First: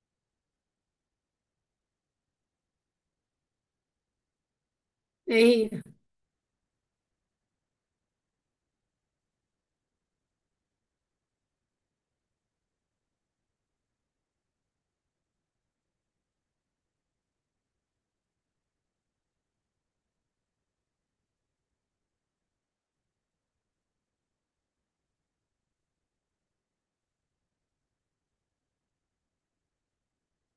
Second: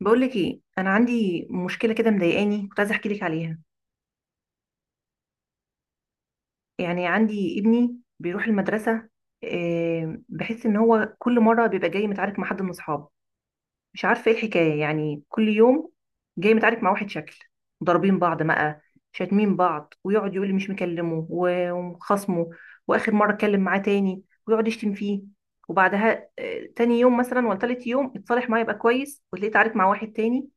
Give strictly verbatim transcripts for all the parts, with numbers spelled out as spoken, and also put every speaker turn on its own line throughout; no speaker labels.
بقولك ايه، انا عندي مشكله كده مضايقاني، كنت عايزه احكي لك عليها.
ايه هي؟
يعني عندي ابني بيروح المدرسه. آه، بحس ان هو كل مره بيبقى جاي متعارك مع حد من اصحابه. مش عارفه ايه الحكايه، يعني كل يوم جاي متعارك مع واحد شكل. ضاربين بعض بقى، شاتمين بعض، ويقعد يقول لي مش مكلمه و- وخصمه. واخر مره اتكلم معاه تاني ويقعد يشتم فيه. وبعدها آه، تاني يوم مثلا ولا تالت يوم اتصالح معاه يبقى كويس، وتلاقيه اتعارك مع واحد تاني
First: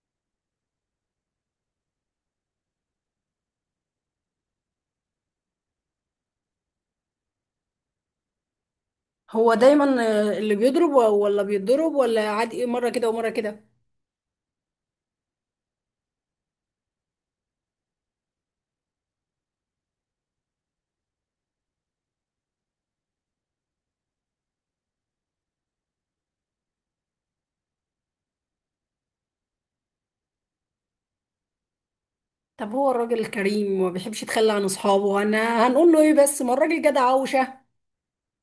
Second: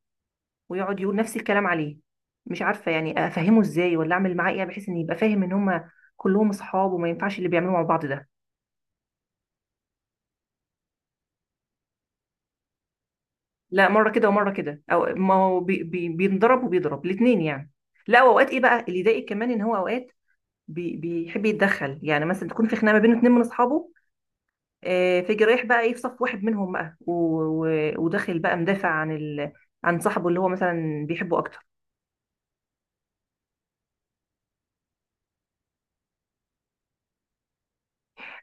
ويقعد يقول نفس الكلام عليه. مش عارفه يعني افهمه ازاي ولا اعمل معاه ايه، بحيث ان يبقى فاهم ان هما كلهم اصحاب وما ينفعش اللي بيعملوه مع بعض ده.
هو دايما آه، اللي بيضرب و- ولا بيتضرب ولا عادي إيه، مرة كده ومرة كده.
لا، مره كده ومره كده، او ما هو بي بي بينضرب وبيضرب الاثنين يعني. لا، واوقات ايه بقى اللي يضايق كمان، ان هو اوقات بي بيحب يتدخل، يعني مثلا تكون في خناقه ما بين اتنين من اصحابه. آه، فيجي رايح بقى ايه، في صف واحد منهم بقى، و- و- وداخل بقى مدافع عن ال... عن صاحبه اللي هو مثلا بيحبه اكتر.
طب هو الراجل الكريم ما بيحبش يتخلى عن اصحابه، انا هنقول له ايه؟ بس ما الراجل جدع عوشة.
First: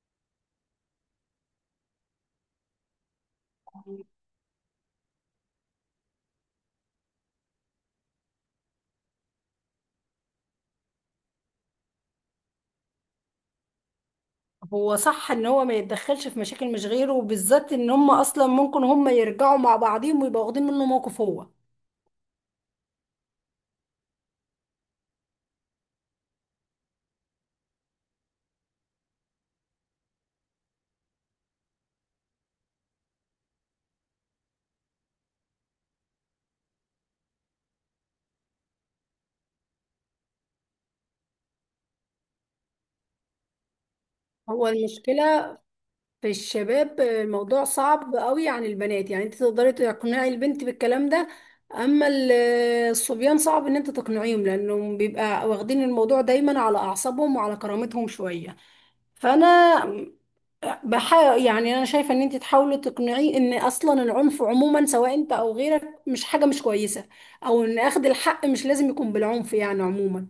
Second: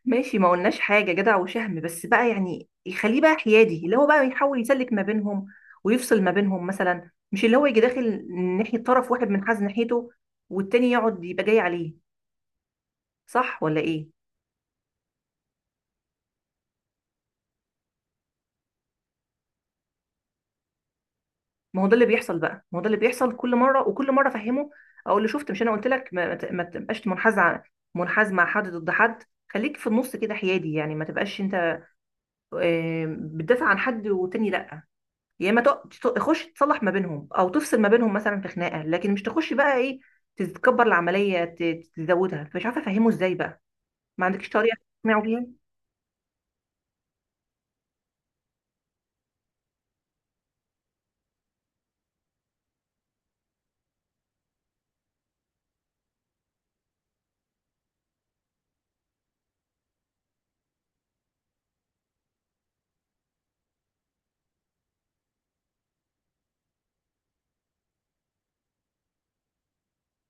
ماشي، ما قلناش حاجة، جدع وشهم، بس بقى يعني يخليه بقى حيادي، اللي هو بقى يحاول يسلك ما بينهم ويفصل ما بينهم مثلا، مش اللي هو يجي داخل ناحية طرف واحد منحاز ناحيته، والتاني يقعد يبقى جاي عليه. صح ولا ايه؟
هو صح ان هو ما يتدخلش في مشاكل مش غيره، وبالذات ان هم اصلا ممكن هم يرجعوا مع بعضهم ويبقوا واخدين منه موقف هو.
ما هو ده اللي بيحصل بقى، ما هو ده اللي بيحصل كل مرة، وكل مرة افهمه، اقول له شفت؟ مش انا قلت لك ما, ما ت- ما تبقاش منحاز ع- منحاز مع حد ضد حد. خليك في النص كده حيادي، يعني ما تبقاش انت آه، بتدافع عن حد والتاني لا. يا اما تق- تق- تخش تصلح ما بينهم او تفصل ما بينهم مثلا في خناقه، لكن مش تخش بقى ايه، تتكبر العمليه، ت- تزودها، فمش عارفه افهمه ازاي بقى. ما عندكش
هو
طريقه تقنعه بيها؟
المشكلة في الشباب الموضوع صعب قوي عن البنات، يعني انت تقدري تقنعي البنت بالكلام ده، اما ال- الصبيان صعب ان انت تقنعيهم لانهم بيبقى واخدين الموضوع دايما على اعصابهم وعلى كرامتهم شوية. فانا بحاول، يعني انا شايفة ان انت تحاولي تقنعيه ان اصلا العنف عموما، سواء انت او غيرك، مش حاجة مش كويسة، او ان اخذ الحق مش لازم يكون بالعنف يعني عموما.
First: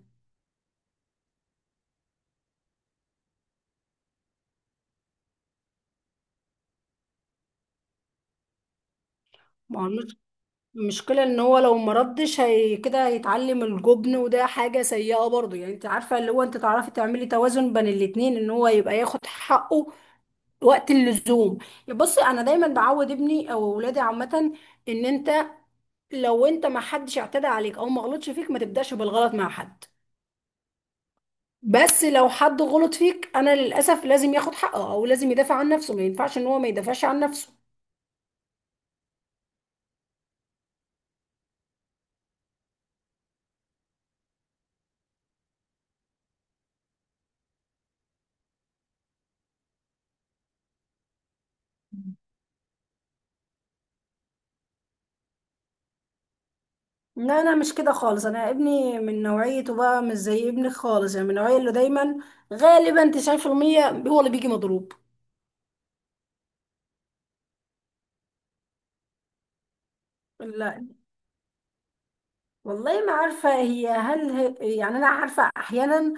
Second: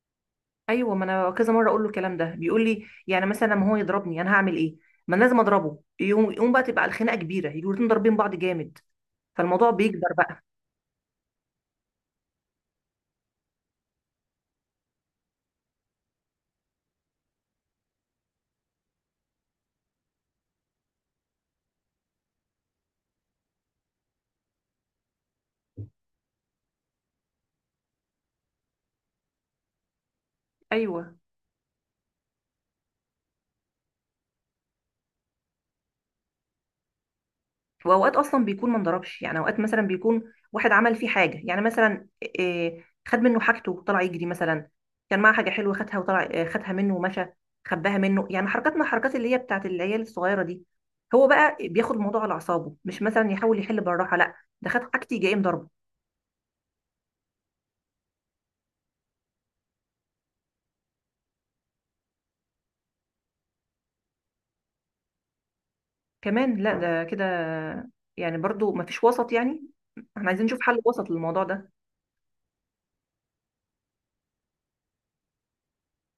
ايوه، ما انا كذا مره اقول له الكلام ده، بيقول لي يعني مثلا لما هو يضربني انا هعمل ايه؟ ما أنا لازم اضربه، يقوم يقوم بقى تبقى الخناقه كبيره، يجوا الاتنين ضاربين بعض جامد، فالموضوع
ما هو
بيكبر بقى.
المشكلة ان هو لو مردش هي كده هيتعلم الجبن، وده حاجة سيئة برضه. يعني انت عارفة، اللي هو انت تعرفي تعملي توازن بين الاتنين ان هو يبقى ياخد حقه وقت اللزوم. بصي، انا دايما بعود ابني او ولادي عامة ان انت لو انت ما حدش اعتدى عليك او ما غلطش فيك، ما تبدأش بالغلط مع حد،
ايوه،
بس لو حد غلط فيك انا للاسف لازم ياخد حقه، او لازم يدافع عن نفسه. ما ينفعش ان هو ما يدافعش عن نفسه.
واوقات اصلا بيكون ما انضربش، يعني اوقات مثلا بيكون واحد عمل فيه حاجه، يعني مثلا إيه، خد منه حاجته وطلع يجري مثلا. كان معاه حاجه حلوه، خدها وطلع، آه، خدها منه ومشى، خباها منه، يعني حركات من الحركات اللي هي بتاعت العيال الصغيره دي. هو بقى بياخد الموضوع على اعصابه، مش مثلا يحاول يحل بالراحه، لا، ده خد حاجتي جاي مضربه
لا، انا مش كده خالص، انا ابني من نوعيته بقى مش زي ابنك خالص، يعني من النوعيه اللي دايما غالبا تسعين في المية هو اللي بيجي مضروب.
كمان. لا ده كده، يعني برضو ما فيش وسط يعني. احنا عايزين نشوف حل
لا،
وسط للموضوع ده.
والله ما عارفه، هي هل هي يعني. انا عارفه احيانا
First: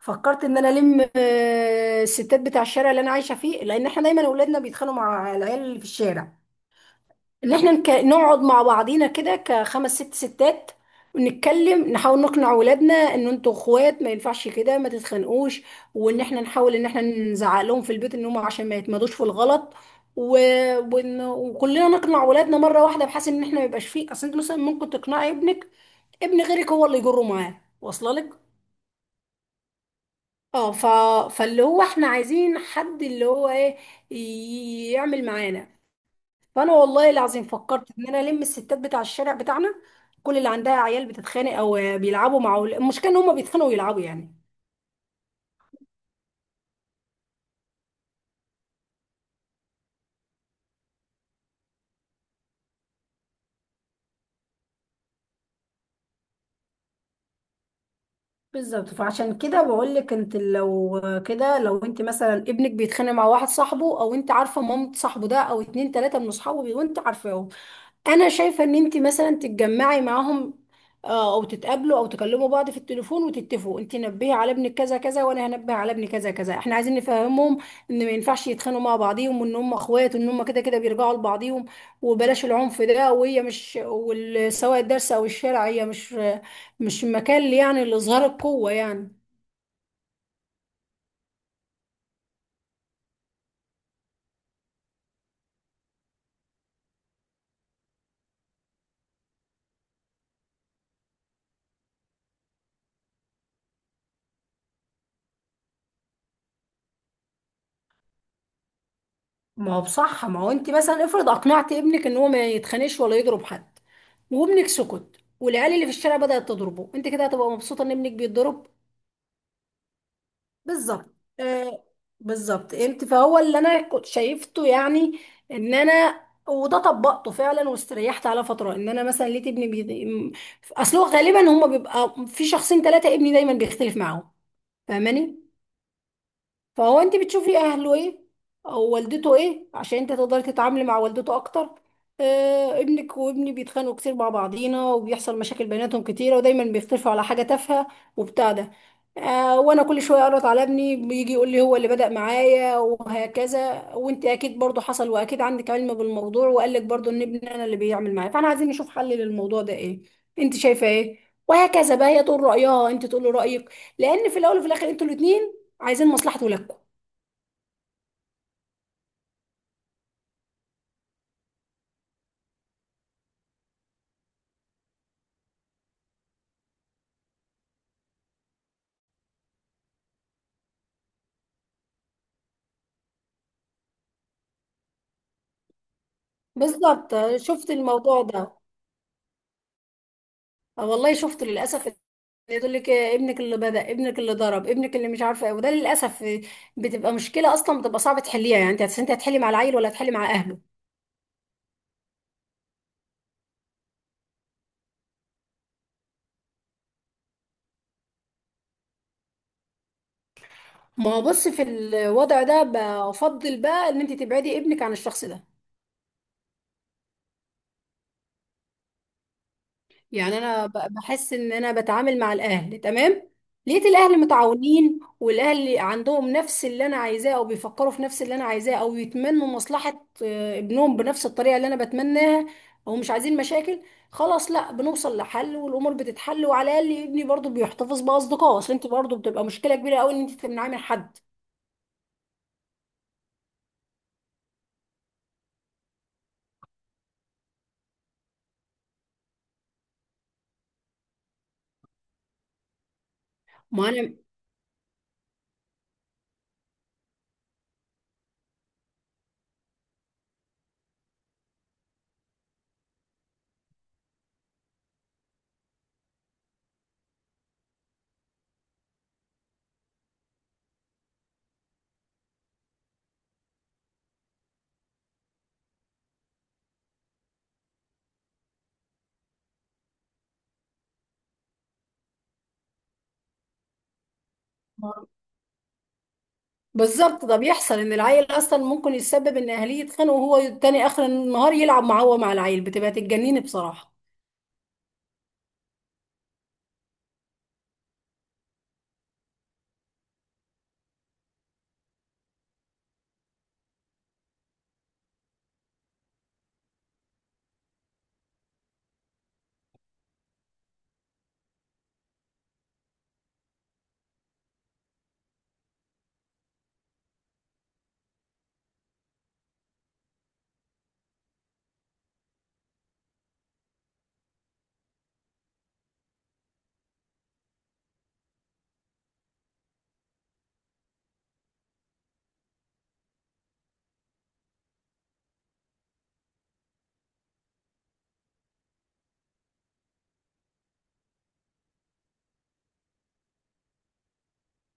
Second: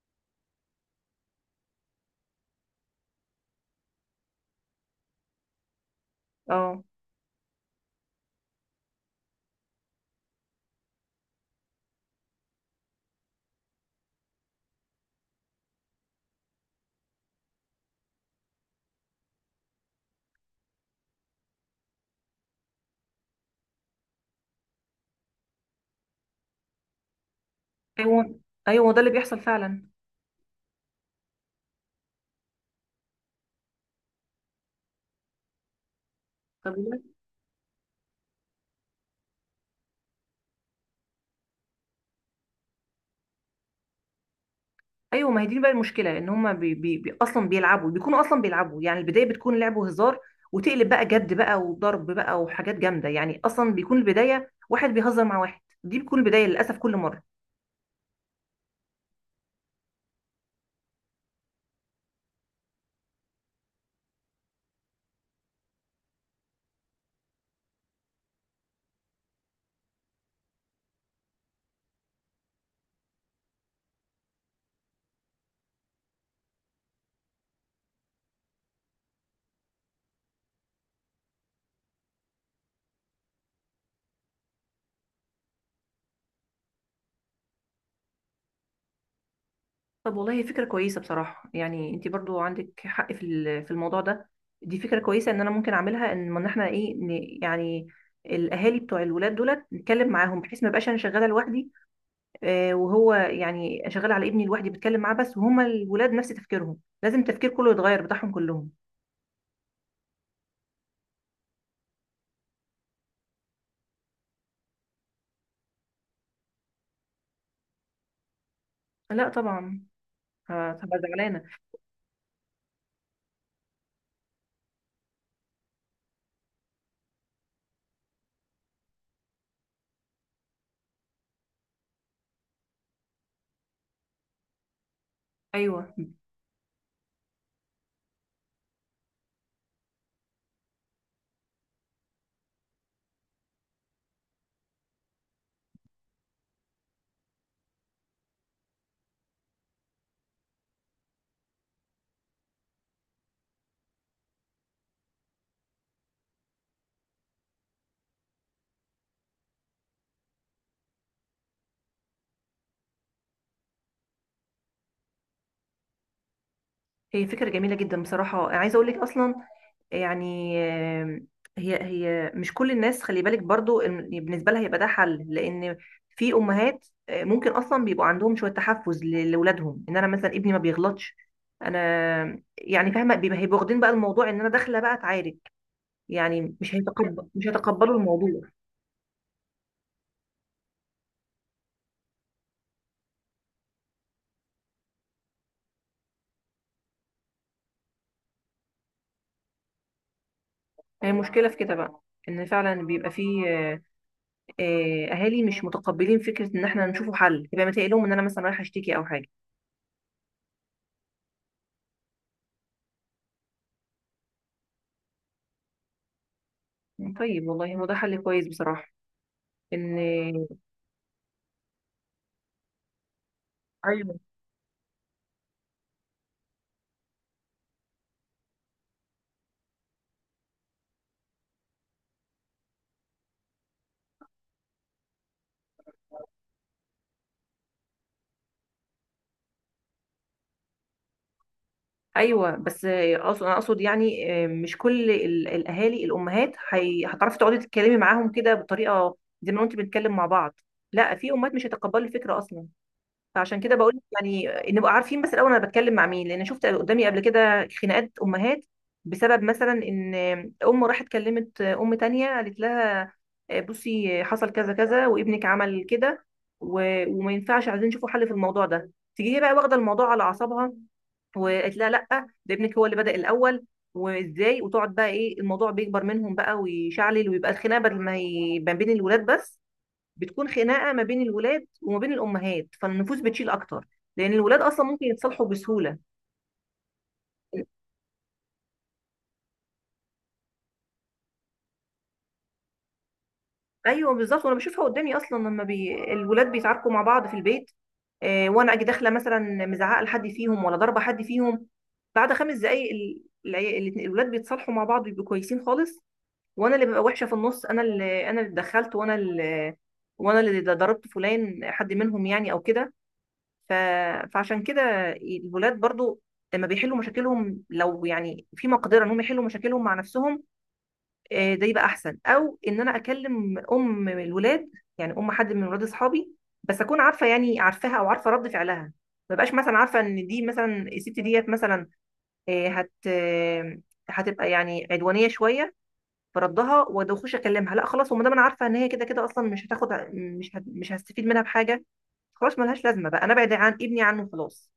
فكرت ان انا الم آه، الستات بتاع الشارع اللي انا عايشه فيه، لان احنا دايما اولادنا بيتخانقوا مع العيال اللي في الشارع،
اه.
ان احنا نك... نقعد مع بعضينا كده كخمس ست ستات ونتكلم، نحاول نقنع اولادنا ان انتوا اخوات، ما ينفعش كده، ما تتخانقوش. وان احنا نحاول ان احنا نزعق لهم في البيت ان هم عشان ما يتمادوش في الغلط، و... ون... وكلنا نقنع اولادنا مره واحده، بحيث ان احنا ما يبقاش فيه اصل. انت مثلا ممكن تقنعي ابنك، ابن غيرك هو اللي يجره معاه واصله لك.
ايوه، ايوه، ده اللي بيحصل فعلا.
اه، ف... فاللي هو احنا عايزين حد اللي هو ايه ي- يعمل معانا. فانا
طب.
والله العظيم فكرت ان انا الم الستات بتاع الشارع بتاعنا، كل اللي عندها عيال بتتخانق او بيلعبوا مع أول- المشكله ان هم بيتخانقوا ويلعبوا يعني.
ايوه، ما هي دي بقى المشكله، ان هما بي بي بي اصلا بيلعبوا بيكونوا اصلا بيلعبوا، يعني البدايه بتكون لعب وهزار، وتقلب بقى جد بقى وضرب بقى وحاجات جامده، يعني اصلا بيكون البدايه واحد بيهزر مع واحد، دي بتكون البدايه للاسف كل مره.
بالظبط، فعشان كده بقول لك انت لو كده، لو انت مثلا ابنك بيتخانق مع واحد صاحبه، او انت عارفه مامة صاحبه ده، او اتنين تلاته من اصحابه بي- وانت عارفاهم، انا شايفه ان انت مثلا تتجمعي معاهم، آه، او تتقابلوا، او تكلموا بعض في التليفون، وتتفقوا. انت نبهي على ابنك كذا كذا، وانا هنبه على ابني كذا كذا، احنا عايزين نفهمهم ان ما ينفعش يتخانقوا مع بعضيهم، وان هم اخوات، وان هم كده كده بيرجعوا لبعضيهم. وبلاش العنف ده، وهي مش وال- سواء الدرس او الشارع، هي مش مش مكان يعني لاظهار القوه يعني.
طب والله هي فكره كويسه بصراحه، يعني انت برضو عندك حق في ال- في الموضوع ده. دي فكره كويسه ان انا ممكن اعملها، ان ما احنا ايه ن- يعني الاهالي بتوع الولاد دولت نتكلم معاهم، بحيث ما بقاش انا شغاله لوحدي، آه، وهو يعني شغال على ابني لوحدي بتكلم معاه بس، وهما الولاد نفس تفكيرهم، لازم التفكير كله يتغير بتاعهم كلهم.
ما هو بصح، ما هو انت مثلا افرض اقنعت ابنك ان هو ما يتخانقش ولا يضرب حد، وابنك سكت، والعيال اللي في الشارع بدأت تضربه، انت كده هتبقى مبسوطة ان ابنك بيتضرب؟
لا طبعا. آه، هبقى
بالظبط.
زعلانه.
آه، بالظبط. انت فهو اللي انا كنت شايفته يعني ان انا، وده طبقته فعلا واستريحت على فترة، ان انا مثلا لقيت ابني بي... اصل هو غالبا هما بيبقى في شخصين ثلاثة ابني دايما بيختلف معاهم، فاهماني؟
ايوه.
فهو انت بتشوفي اهله ايه او والدته ايه، عشان انت تقدري تتعاملي مع والدته اكتر. آه، ابنك وابني بيتخانقوا كتير مع بعضينا، وبيحصل مشاكل بيناتهم كتيره، ودايما بيختلفوا على حاجه تافهه وبتاع ده. آه، وانا كل شويه اقرط على ابني بيجي يقول لي هو اللي بدأ معايا وهكذا، وانت اكيد برضو حصل واكيد عندك علم بالموضوع، وقال لك برضو ان ابني انا اللي بيعمل معايا. فاحنا عايزين نشوف حل للموضوع ده ايه، انت شايفه ايه؟ وهكذا بقى، هي تقول رأيها، انت تقول له رأيك، لان في الاول وفي الاخر انتوا الاتنين عايزين مصلحة ولادكم.
هي فكره جميله جدا بصراحه، عايزه اقول لك اصلا، يعني آه، هي هي مش كل الناس، خلي بالك برضو إن بالنسبه لها هيبقى ده حل، لان في امهات آه، ممكن اصلا بيبقوا عندهم شويه تحفظ ل- لاولادهم، ان انا مثلا ابني ما بيغلطش، انا يعني فاهمه، بيبقى هيبقوا واخدين بقى الموضوع ان انا داخله بقى اتعارك، يعني مش
بالظبط،
هيتقبل مش
شفت
هيتقبلوا
الموضوع
الموضوع.
ده. آه، والله شفت للأسف. اللي يقول لك إيه، ابنك اللي بدأ، ابنك اللي ضرب، ابنك اللي مش عارفة ايه، وده للأسف بتبقى مشكلة، أصلا بتبقى صعب تحليها. يعني انت هت- انت هتحلي مع العيل ولا هتحلي مع أهله؟
هي مشكلة في كده بقى، ان فعلا بيبقى فيه آه، آه، اهالي مش متقبلين فكرة ان احنا نشوفوا حل، يبقى متقلهم لهم ان انا مثلا رايحة اشتكي او حاجة.
ما هو بص، في الوضع ده بفضل بقى ان انت تبعدي ابنك عن الشخص ده.
طيب والله هو ده حل كويس بصراحة. ان.
يعني انا ب- بحس ان انا بتعامل مع الاهل تمام، لقيت
ايوه.
الاهل متعاونين، والاهل عندهم نفس اللي انا عايزاه، او بيفكروا في نفس اللي انا عايزاه، او يتمنوا مصلحة آه، ابنهم بنفس الطريقة اللي انا بتمناها، او مش عايزين مشاكل، خلاص، لا، بنوصل لحل والامور بتتحل، وعلى الاقل ابني برضو بيحتفظ باصدقائه، اصل انت برضو بتبقى مشكلة كبيرة قوي ان انت تمنعيه من حد.
ايوه، بس آه، أقصد- انا اقصد، يعني آه، مش كل ال- الاهالي، الامهات هي- هتعرفي تقعدي تتكلمي معاهم كده بطريقة زي ما انت بنتكلم مع بعض. لا، في امهات مش هيتقبلوا الفكرة اصلا. فعشان كده
ما
بقول لك،
انا
يعني نبقى عارفين بس الاول انا بتكلم مع مين، لان شفت قدامي قبل كده خناقات امهات بسبب مثلا ان ام راحت كلمت ام تانية، قالت لها آه، بصي حصل كذا كذا وابنك عمل كده، و- وما ينفعش، عايزين نشوفوا حل في الموضوع ده، تيجي هي بقى واخده الموضوع على اعصابها وقالت لها لا، ده ابنك هو اللي بدأ الاول، وازاي، وتقعد بقى ايه، الموضوع بيكبر منهم بقى ويشعلل، ويبقى الخناقه بدل ما هي ما بين الولاد بس، بتكون خناقه ما بين الولاد وما بين الامهات، فالنفوس بتشيل اكتر، لان الولاد اصلا ممكن
ما-
يتصالحوا بسهوله.
بالظبط، ده بيحصل ان العيل اصلا ممكن يتسبب ان اهليه يتخانقوا، وهو تاني اخر النهار يلعب مع هو مع العيل، بتبقى تتجنني بصراحة.
ايوه بالظبط، وانا بشوفها قدامي اصلا لما بي... الولاد بيتعاركوا مع بعض في البيت، آه، وانا اجي داخله مثلا مزعقه لحد فيهم ولا ضاربه حد فيهم، بعد خمس دقائق ال... العي- الاتنين- الولاد بيتصالحوا مع بعض، بيبقوا كويسين خالص، وانا اللي ببقى وحشه في النص، انا اللي انا اللي اتدخلت، وانا اللي وانا اللي ضربت فلان، حد منهم يعني او كده، ف... فعشان كده الولاد برضو لما بيحلوا مشاكلهم، لو يعني في مقدرة انهم يحلوا مشاكلهم مع نفسهم، آه، ده يبقى احسن، او ان انا اكلم ام الولاد، يعني ام حد من ولاد اصحابي، بس اكون عارفة يعني، عارفاها او عارفة رد فعلها. ما بقاش مثلا عارفة ان دي مثلا الست ديت مثلا، آه، هت آه، هتبقى يعني عدوانية شوية في ردها، واخش اكلمها؟ لا خلاص، وما دام انا عارفه ان هي كده كده اصلا مش هتاخد، مش هت- مش هستفيد منها بحاجه، خلاص ملهاش لازمه بقى، انا ابعد عن ابني، عنه خلاص.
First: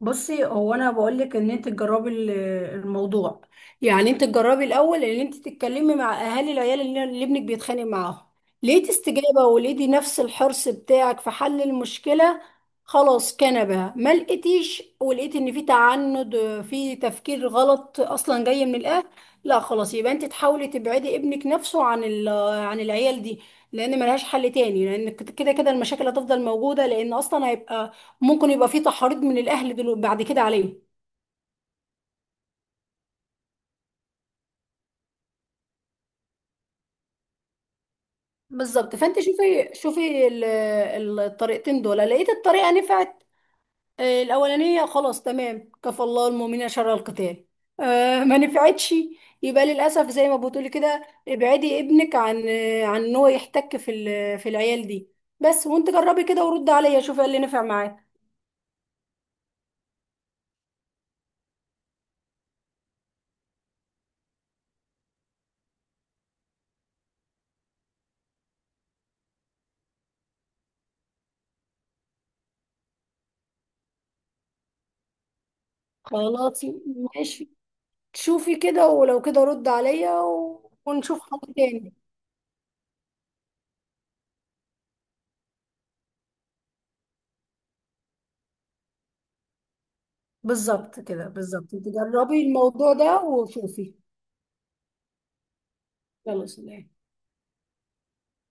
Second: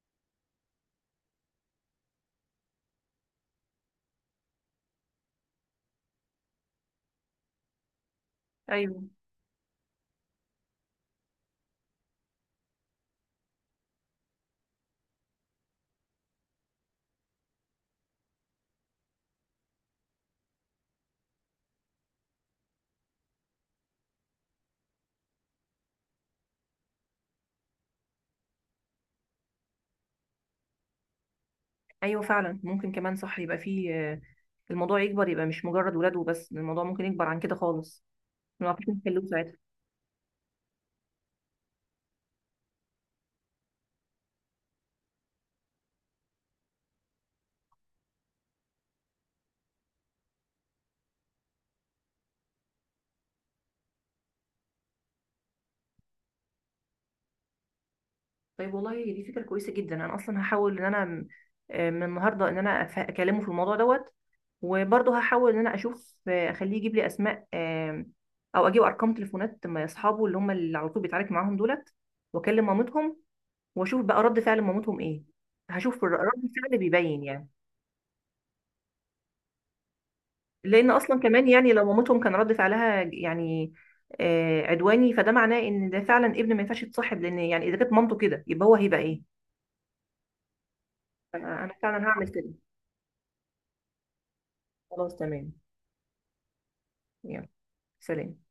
بصي، هو انا بقول لك ان انت تجربي ال- الموضوع. يعني انت تجربي الاول ان انت تتكلمي مع اهالي العيال اللي اللي ابنك بيتخانق معاهم، لقيتي
ايوه.
استجابه ولقيتي نفس الحرص بتاعك في حل المشكله، خلاص كنبه. ما لقيتيش، ولقيتي ان في تعنت، في تفكير غلط اصلا جاي من الاهل، لا خلاص، يبقى انت تحاولي تبعدي ابنك نفسه عن ال- عن العيال دي، لان ملهاش حل تاني، لان كده كده المشاكل هتفضل موجوده، لان اصلا هيبقى ممكن يبقى في تحريض من الاهل دلو- بعد كده عليه.
ايوه فعلا ممكن كمان، صح، يبقى فيه آه، الموضوع يكبر، يبقى مش مجرد ولاد وبس، الموضوع ممكن يكبر عن كده خالص. ما نعرفش
بالظبط، فانت
نحله ساعتها.
شوفي شوفي ال- ال- الطريقتين دول، لقيت الطريقه نفعت، آه، الاولانيه، خلاص تمام، كفى الله المؤمنين شر القتال. آه، ما نفعتش، يبقى للاسف زي ما بتقولي كده، ابعدي ابنك عن آه، عن ان هو يحتك في ال- في العيال دي بس. وانت جربي كده ورد عليا، شوفي إيه اللي نفع معاك.
طيب والله دي فكره كويسه جدا، انا اصلا هحاول ان انا م- آه، من النهارده ان انا أف- اكلمه في الموضوع دوت، وبرضه هحاول ان انا اشوف، آه، اخليه يجيب لي اسماء، آه، او اجيب ارقام تليفونات م- اصحابه اللي هم اللي على طول بيتعارك معاهم دولت، واكلم مامتهم، واشوف بقى رد فعل مامتهم ايه. هشوف الر- رد
خلاص،
الفعل بيبين يعني،
ماشي، شوفي كده، ولو كده رد عليا و-
لان
ونشوف
اصلا كمان،
حاجه
يعني لو
تاني.
مامتهم كان رد فعلها يعني آه، عدواني، فده معناه ان ده فعلا ابن ما ينفعش يتصاحب، لان يعني اذا كانت مامته كده يبقى هو هيبقى ايه.
بالظبط كده،
انا أنا
بالظبط، انت
فعلا هعمل
جربي
كده.
الموضوع ده وشوفي.
خلاص تمام.
يلا، سلام.
يلا سلام.